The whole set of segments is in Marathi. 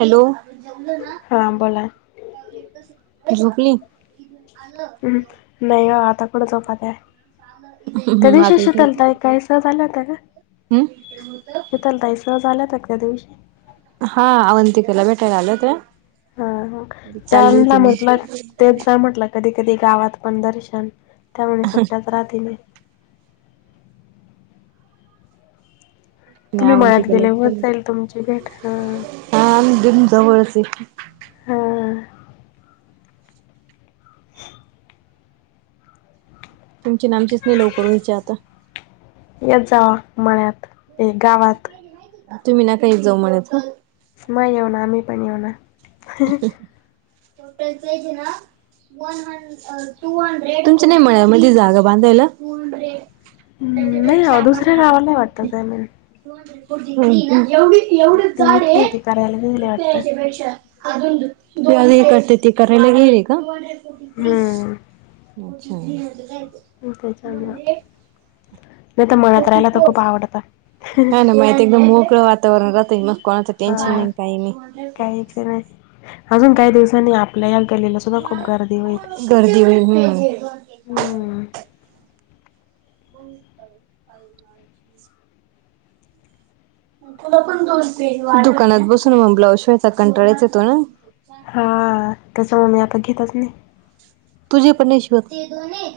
हॅलो. हां बोला. झोपली. हम्म् नाही ओ आता कुड झोपात्याय. त्या दिवशी आता उठली शितल ताई ताई साब आल्या होत्या ना. हम् शितल ताई सहज आल्या होत्या का त्या दिवशी हा अवंतिकेला भेटायला आले होत्या. हा हा चालली त्यांना होती म्हटल देत जा म्हटला कधी कधी गावात पण दर्शन त्यामुळे सुट्ट्याच राहती नाई. मी तुम्ही मळ्यात अवंतिकेला गेले होत भेटायला जाईल तुमची भेट ह [inaudible] हा दिम जवळच आहेत हा अ. [inaudible] तुमची नामची नाही लवकर व्हायच्या आता. येत जावा मळ्यात. ए गावात. तुम्ही नका येत जाऊ मळ्यात म येऊ ना आम्ही पण येऊना. टोटल तेज ना वन हे [inaudible] तुमच्या नाही मळ्या मध्ये जागा बांधायला. म् नाही ओ दुसऱ्या गावाला वाटत काय माहित. हम्म् हम्म एवढी एवढीच ती जाड ये इथली ती करायला गेली वाटतं. ह्यांच्या पेक्षा ते आधी हे करत्या ते करायला गेल का हं. अच्छा आणि ते चांगल [unintelligible] हा तर खूप आवडतं ना माहती एकदम मोकळ वात वातावरण राहतय मग कोणाच टेन्शन हा नाही काही नाही. अजून काही दिवसांनी आपल्या या गल्लीला सुद्धा खूप गर्दी होईल. करदी [unintelligible] होई म. हम्म. होई हई म [unintelligible] [inaudible] दुकानात बसून मग ब्लाऊज शिवायचा कंटाळायच येतो ना. हा तसं मग मी आता घेतच नाही. तुझे पणेश्वर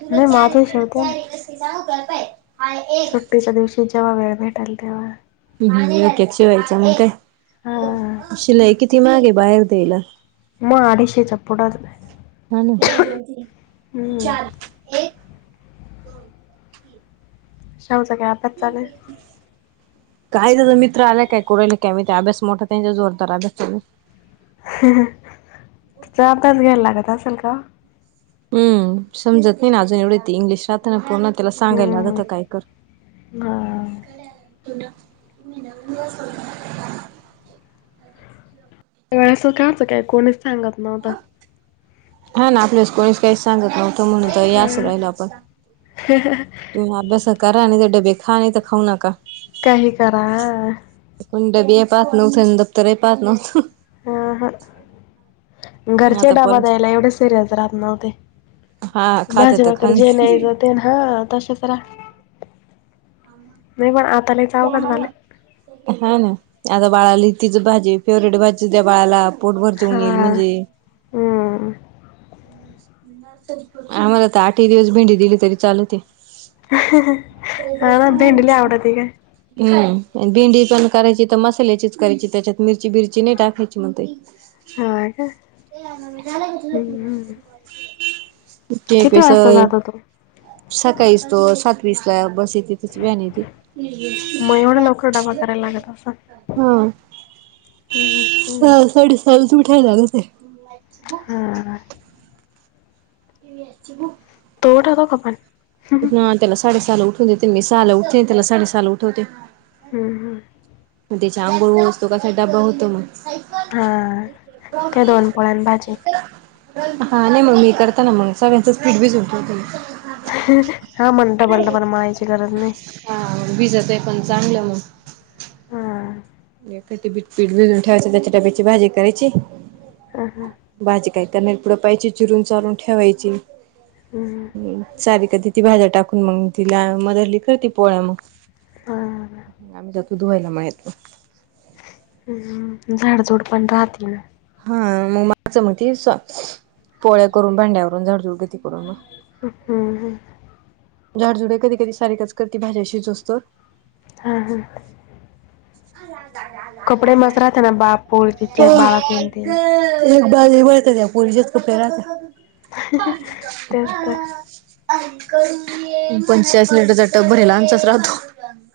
[inaudible] नाही माझेच शिवतेना नाव कळबाई सुट्टीच्या दिवशी जेव्हा वेळ भेटेल तेव्हा [inaudible] एक- एक शिवायच मग हा काय शिलाई किती माग आहे बाहेर द्यायला मग अडीशे चा पुडाद. आणि ते दोन तीन हम्म. चार [inaudible] [unintelligible] शेवगा हम् ह [inaudible] काय झाले मित्र आलाय काय कराले काय मायेत अभ्यास मोठा त्यांच्या जोरदार अभ्यास हा चार तास घ्यायला लागत असेल का? हम् समजत नाही ना अजून एवढे ते इंग्लिश शब्द. पुर्ण त्याला सांगायला हम्म. लागत काय कर हा क त [unintelligible] ओळख का असचं काय कोणीच सांगत नव्हतं हा ना आपल्यास कोणीस काहीच सांगत नव्हतं. म्हणत अंस हम्म. राहिल आपण तुम्ही अभ्यासात करा आणि ते डबे 'खा नाही तर खाऊ नका काही करा. कोणी डबी पाध नव्हते आणि दफ्तरही पाध नव्हतं [inaudible] हा -हा घरचे आता डब्बा पोरांची द्यायला एवढे सिरयस राहत नव्हते. हा खाते तर खा भाजी-भाकर जे न्यायचं [unintelligible] जात ना ह तच. [inaudible] नाही पण आता [inaudible] अवघड झाले हा ना आता बाळाला तीच भाजी फेवरेट भाजी त्या बाळाला पोटभर हा जेवून येईल म्हणजे हम्म. [inaudible] आम्हाला तर आठही दिवस भेंडी दिली तरी चालवते. [inaudible] आ भेंडी लय आवडते ग. [inaudible] हम् भिंडी पण करायची तर मसाल्याचीच करायची त्याच्यात मिरची -बिरची नाही टाकायची मग ते हा का हम्म- हम्. यकस. जातो तू सकाळीस तो सातवीस ला बस येते त्याची वॅन येते. मग एवढा लवकर डबा करायला लागत हम. हकू. चाल तूठाय झा ना ते हा. टि व अससची ग. तोटात खपन ना त्याला साडे सल उठूनते ते म सल उठते त्याला साडे सल उठोते. ह- ह. त्याची आंघोळ [inaudible] होस तरी त्याचा डबा होतो मग ल हा [unintelligible] काय ट्रॉफी दोन पोळ्या आणि भाजी [inaudible] हा नाही मग मी करताना मग सगळ्यांच पीठ भिजवून ठेवते [inaudible] हा म्हणता डबल -डबल मायची गरज नाही. हा विजात आहे पण चांगलं मग हा ब पीठ भिजून ठेवायच त्याची टाप्याची भाजी करायची ह हां भाजी काय त्यानार पुडपायची चिरून चालून ठेवायची हम्म. सारी का ती ती भाज्या टाकून मग तिला मदरली ख ती पोळ्या मग ह आम्ही जातू दुवायला माहेतो झाडजोड पण राहते ना हा मग माग मग ती पोळ्या करून भांड्यावरून झाडझुडगती करून मग हम् हम झाडझुडे कधी कधी सारीखच करती भाज्याशीचोस्तो हा हा कपडे मस्त राहते ना बा पोरतीचे बाळात येन ते एक एक बाज बत त्या पोलीच्याच कपडे्या राहते तेच तर आणिक पंचेचाळीस लनटरचा टप भेलाचाच राहतो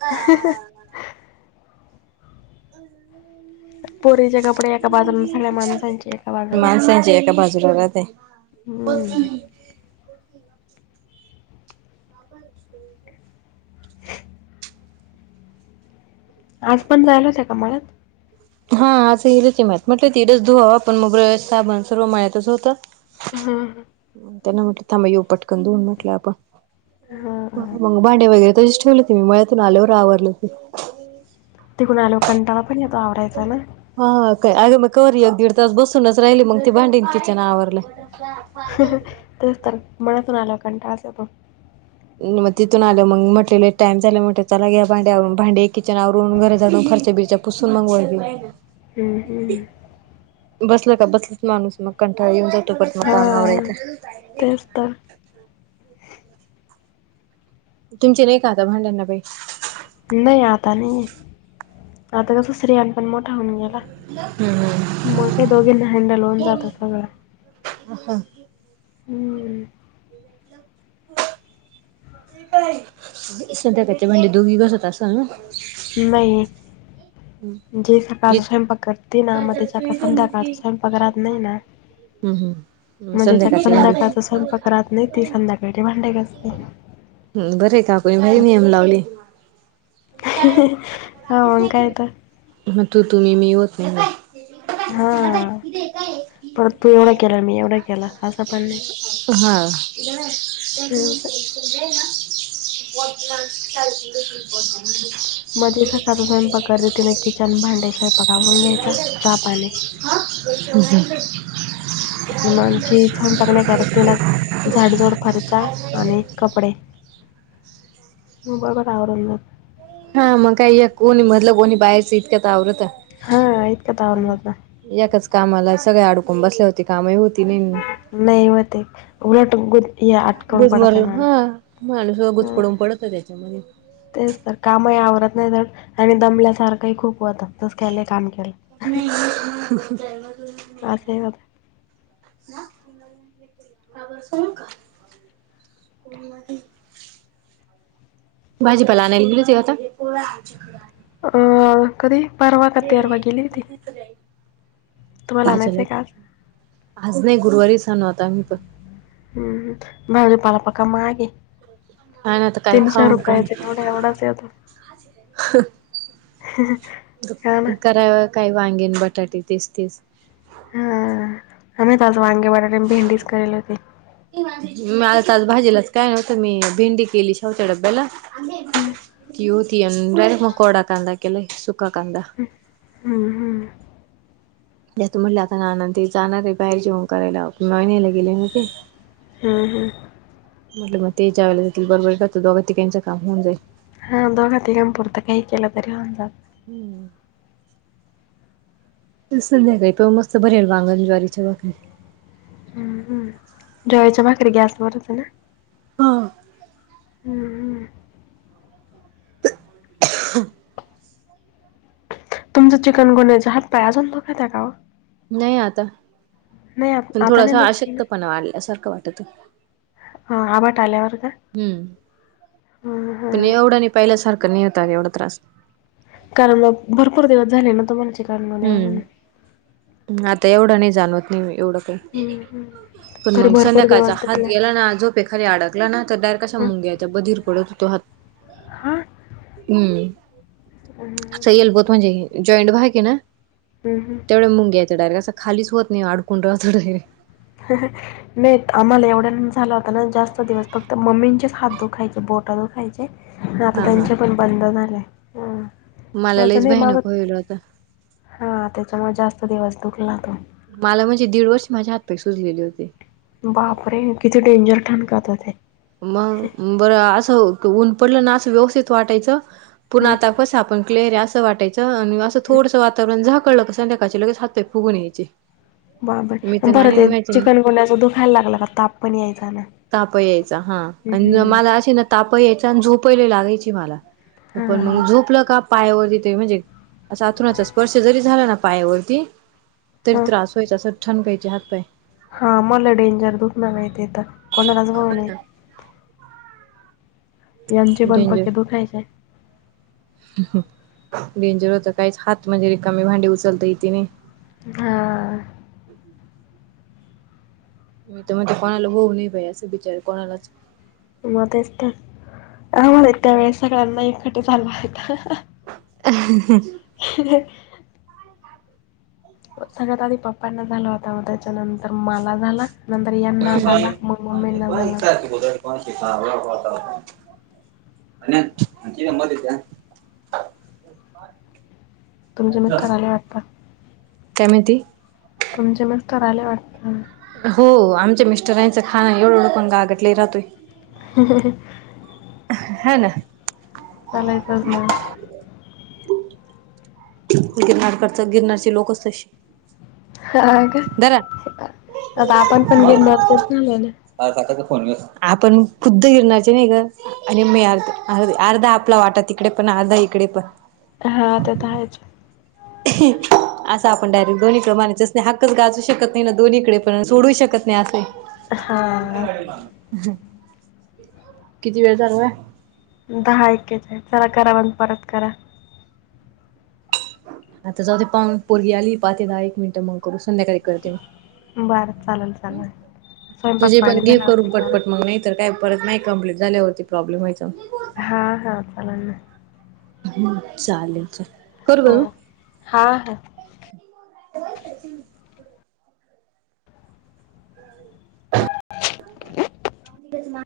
ह हम् पोरी जग बाजूला माणसांची एका बाजूलाात आहे प ह हम्म. आज पण जायल त्याका मळत हा असं हिरच माहत म्हटलं तिडच धुवा आपण मोगर साबण सर्व माळतच होत हा, त्यांना म्हटलं थांब येो पटकन दऊन म्हटलं आपण हा. मग भांडे वगैरे तशीच ठेवले ते मी मळतून आल्यावर आवरलं ते तिकून आ लोकंटाना पण या आवरायचंय ना हा काय अगं मग कररी एक दीड तास बसूनच राहिली मग तेी भांडीण किचन आवरलं तेच तर मनातून आलं कंटा असं प मग तिथून आलं मग म्हटलेलं टाइम झाला म्हट चला घ्या भांड्यावरून भांडे किचनावरून घर जाडून खर्च्या बिरच्या पुसून मगवा घे हम्म हम् बसलं का बसलाच माणूस मग कंठाळ येऊन जात हा तेच तर तुमची नाही का आता भांड्यांना बाई नाही आता नाहीे आता कसं स््रियांन पण मोठा होऊन गेला मग काय दोघींना हँडल होऊन जातं सगळं अ हा हम्म ध्या कचे भंडे दोघ बस होत असल ना नाही जे सकाळचा स्वयंपाक करते ना मग ज संध्याकाळचा स्वयंपाक राहत नाही ना हम् हम म्हणजे ज्या संध्याकाळचा स्वयंपाक राहत नाही ती संध्याकाळी भांड ग असते बरे काकुणी भारी मीयम लावली हा वंकायता मग तू तुम्ही मी होत ना हा ते काय परत तू एवढा केला मी एवढा केला असं पण नाही हा त हं, असं. त्या आतल मजे सकाळचा स्वयंपाकते ति ना किचन भांडे स्वयंपाक मून घ्यायचा चहा पाने आणि मग जी उशीर स्वयंपाक नाही करत, तिनं झाडझूड, फरशा आणि [unintelligible] कपडे मग बरोबर आवरून ना हा मग काय या कोणी मधलं कोणी बाहेरच इतकंत आवरत हा यत कातावल मग एकाच कामाला सगळ्या अडकून बसल्यावरती कामही हो नाही हो ते उलट अटकून पडत आहे गुजमरला माणस हा माणूस वगूच पडून पडत त्याच्यामध्ये तेच तर कामही आवरत नाही तर आणि दमल्यासारखंही खूप होत तस ख्याले काम केलं नाहीधर्मु नाही आहे असंही होतं ना का क भाजी पला आणायला गेली होती का अ कधी परवा का तेरवा गेली हो ती ला आज आहे का नाही गुरुवारी सणू आता आम्ही पण हम्म नी पलपका मागे हा ना आता काय तीनशे खाऊ काय रुपय ेते एवढ एवढाच येतो ह करा काही वांगेन बटाटे तीस तीस हा आम तज वांगे बरा भेंडीच करेल होती म आता तज भाजीलाच काय नव्हतं मी भेंडी केली शेवत्या डब्याला हम्म, ते हो तन डयरेक्ट म कडा कादा केला सुक्खा कादा हम्म हम्म त्यात म्हटले आता नान ते जाणार आहे बाहेर जेवन करायला महिन्याला गेले होते हा हां म्हटलं मग ते ज्यावेला जातील बरोबर का तोघ तिकांचं काम होऊ जाईल हा दोघा तिघांपरतं काही केलं तरी होन जात हम्म संध्याकाळी प मस्त बररी आहेल वांगण ज्वारीच्या बाकरी हम् हम जळीच्या पाखर ग आस बर अस ना हा हम्म. [unintelligible] तुमचं चिकन गुनयं हात पायाजून नो का त्या कां नाही आता आत- पण आता नाही थोडासा दुखते ना आशक्तपणा वाढल्यासारखं वाटत ह आबाट आल्यावर का हम्म हम्म, पण हम्म. एवढं नाही पाहिल्यासारखं नाही होता एवढा त्रास कारण म भरपूर दिवस झाले ना त म्हण हम्म आता एवढं नाही जाणवत नाही एवढं काही हम्म, हम्म. पण तरी मग भरपूर संध्याकाळचा दिवस हात दुखले गेला ना अजो एखाली अडकला ना तर डार कशा हं? मुंग्या यायचा बधीर पडत होतो हात हा हम्म हम्म, अस येलबत म्हणजे जॉईंट बा कि ना हम हम तेवढ मुंग घ्याच डायरेट अस खालीच होत नाही अडकून राहत डायरेट ह नाही आम्हाला एवढ्या झाला होता ना जास्त दिवस फक्त मम्मींचेच हात दुखायचे बोटा दुखायचे आता हा हा त्यांचे पण बंद झालेय मला माझं लईच नाही माझं भयानक होईल होता हा त्याच्या मग जास्त दिवस दुखला तो मला म्हणजे दीड वर्ष माझ्या हातपैक्ष सुजलेले होते बापरे किती डेंजर ठाण करतात मग बरं असं ऊन पडलं ना असं व्यवस्थित वाटायचं पूर्ण हं आता कस आपण लेर्या असं वाटायचं आणि असं थोडसं वातावरण झाकळलं क संध्याकाळचे लगेच हात फुगून यायचे बा मी बर तर बरं नाणी ते आहे माहिती चिकन कोुंड्याच दुखायला लागला का ताप पण यायचा ना ताप यायचा हा आणि हम्म मला अे ना ताप यायच आणि झोपली लागायची मला हा पण मग झोपलं का पायावरती त म्हणजे असा अथुणाचा स्पर्श जरी झाला ना पायावरती तरी हा त्रास व्हायचा असर छण पयचे हातपाय हा मला डेंजर दुख ना माहिती तर कोणालाच भाऊ नाही यांचे पण डेंजर पक्के दुखायचे डेंजर होत काहीच हात म्हणजे र कमी भांडी उचलत इथे नाही हा मी तर म्हणजे कोणाला होऊ नाही बाई असं विचार कोणालाच मध्येच तर ह म्हण त्या वेळेस सगळ्यांना एकट चालू आहे अ ह सगळ्यात आधी पप्पांना झाला होता व त्याच्यानंतर मला झाला नंतर यांना झाला मग मम्मीईना झाला को श का होता आणि कि का मध्ये त्या तुमजे मग करायला वाटतात कमिती तुमचे मस्त आले वाटतं हो आमच्या मिस्टर यांचं खाण एवढ लक गा आगडले राहतोय हो ह ना लाचच ना गिरनारकडचा गिरनारचे लोकच तशी हा धरा. का आता आपण पण घेन मतोच ना लो का फोन आपण खुद्द गिरणारचे नाही का आणि म अर् अर्ध अर्धा आपला वाटा तिकडे पण अर्धा इकडे पण हा ते तर आहेयच असा आपण डायरेक्ट दोन्कडे मानायच अस नाही हकच गाजू शकत नाही दोनहीकडे पण सोडू शकत नाही आहे हा किती वेळ चालू आहे दहा एककेच आहेत चला करा म्हण परत करा आता जाऊ ते पाोरगी आली पाहते दहा एक मिनिटं मग करू संध्याकाळी ते बरं चालेल चालेल स्वयंपाक तुझे पण पाणी गे झाला करून होते कारण पटपट मग नाही तर काय परत नाही कं्प्लीट झाल्यावरती प्रॉब्लेम व्हायचा हा हा चाला ना ह चालेल चालेल करू हो का मी हा ह होयच त ह ह ठीक म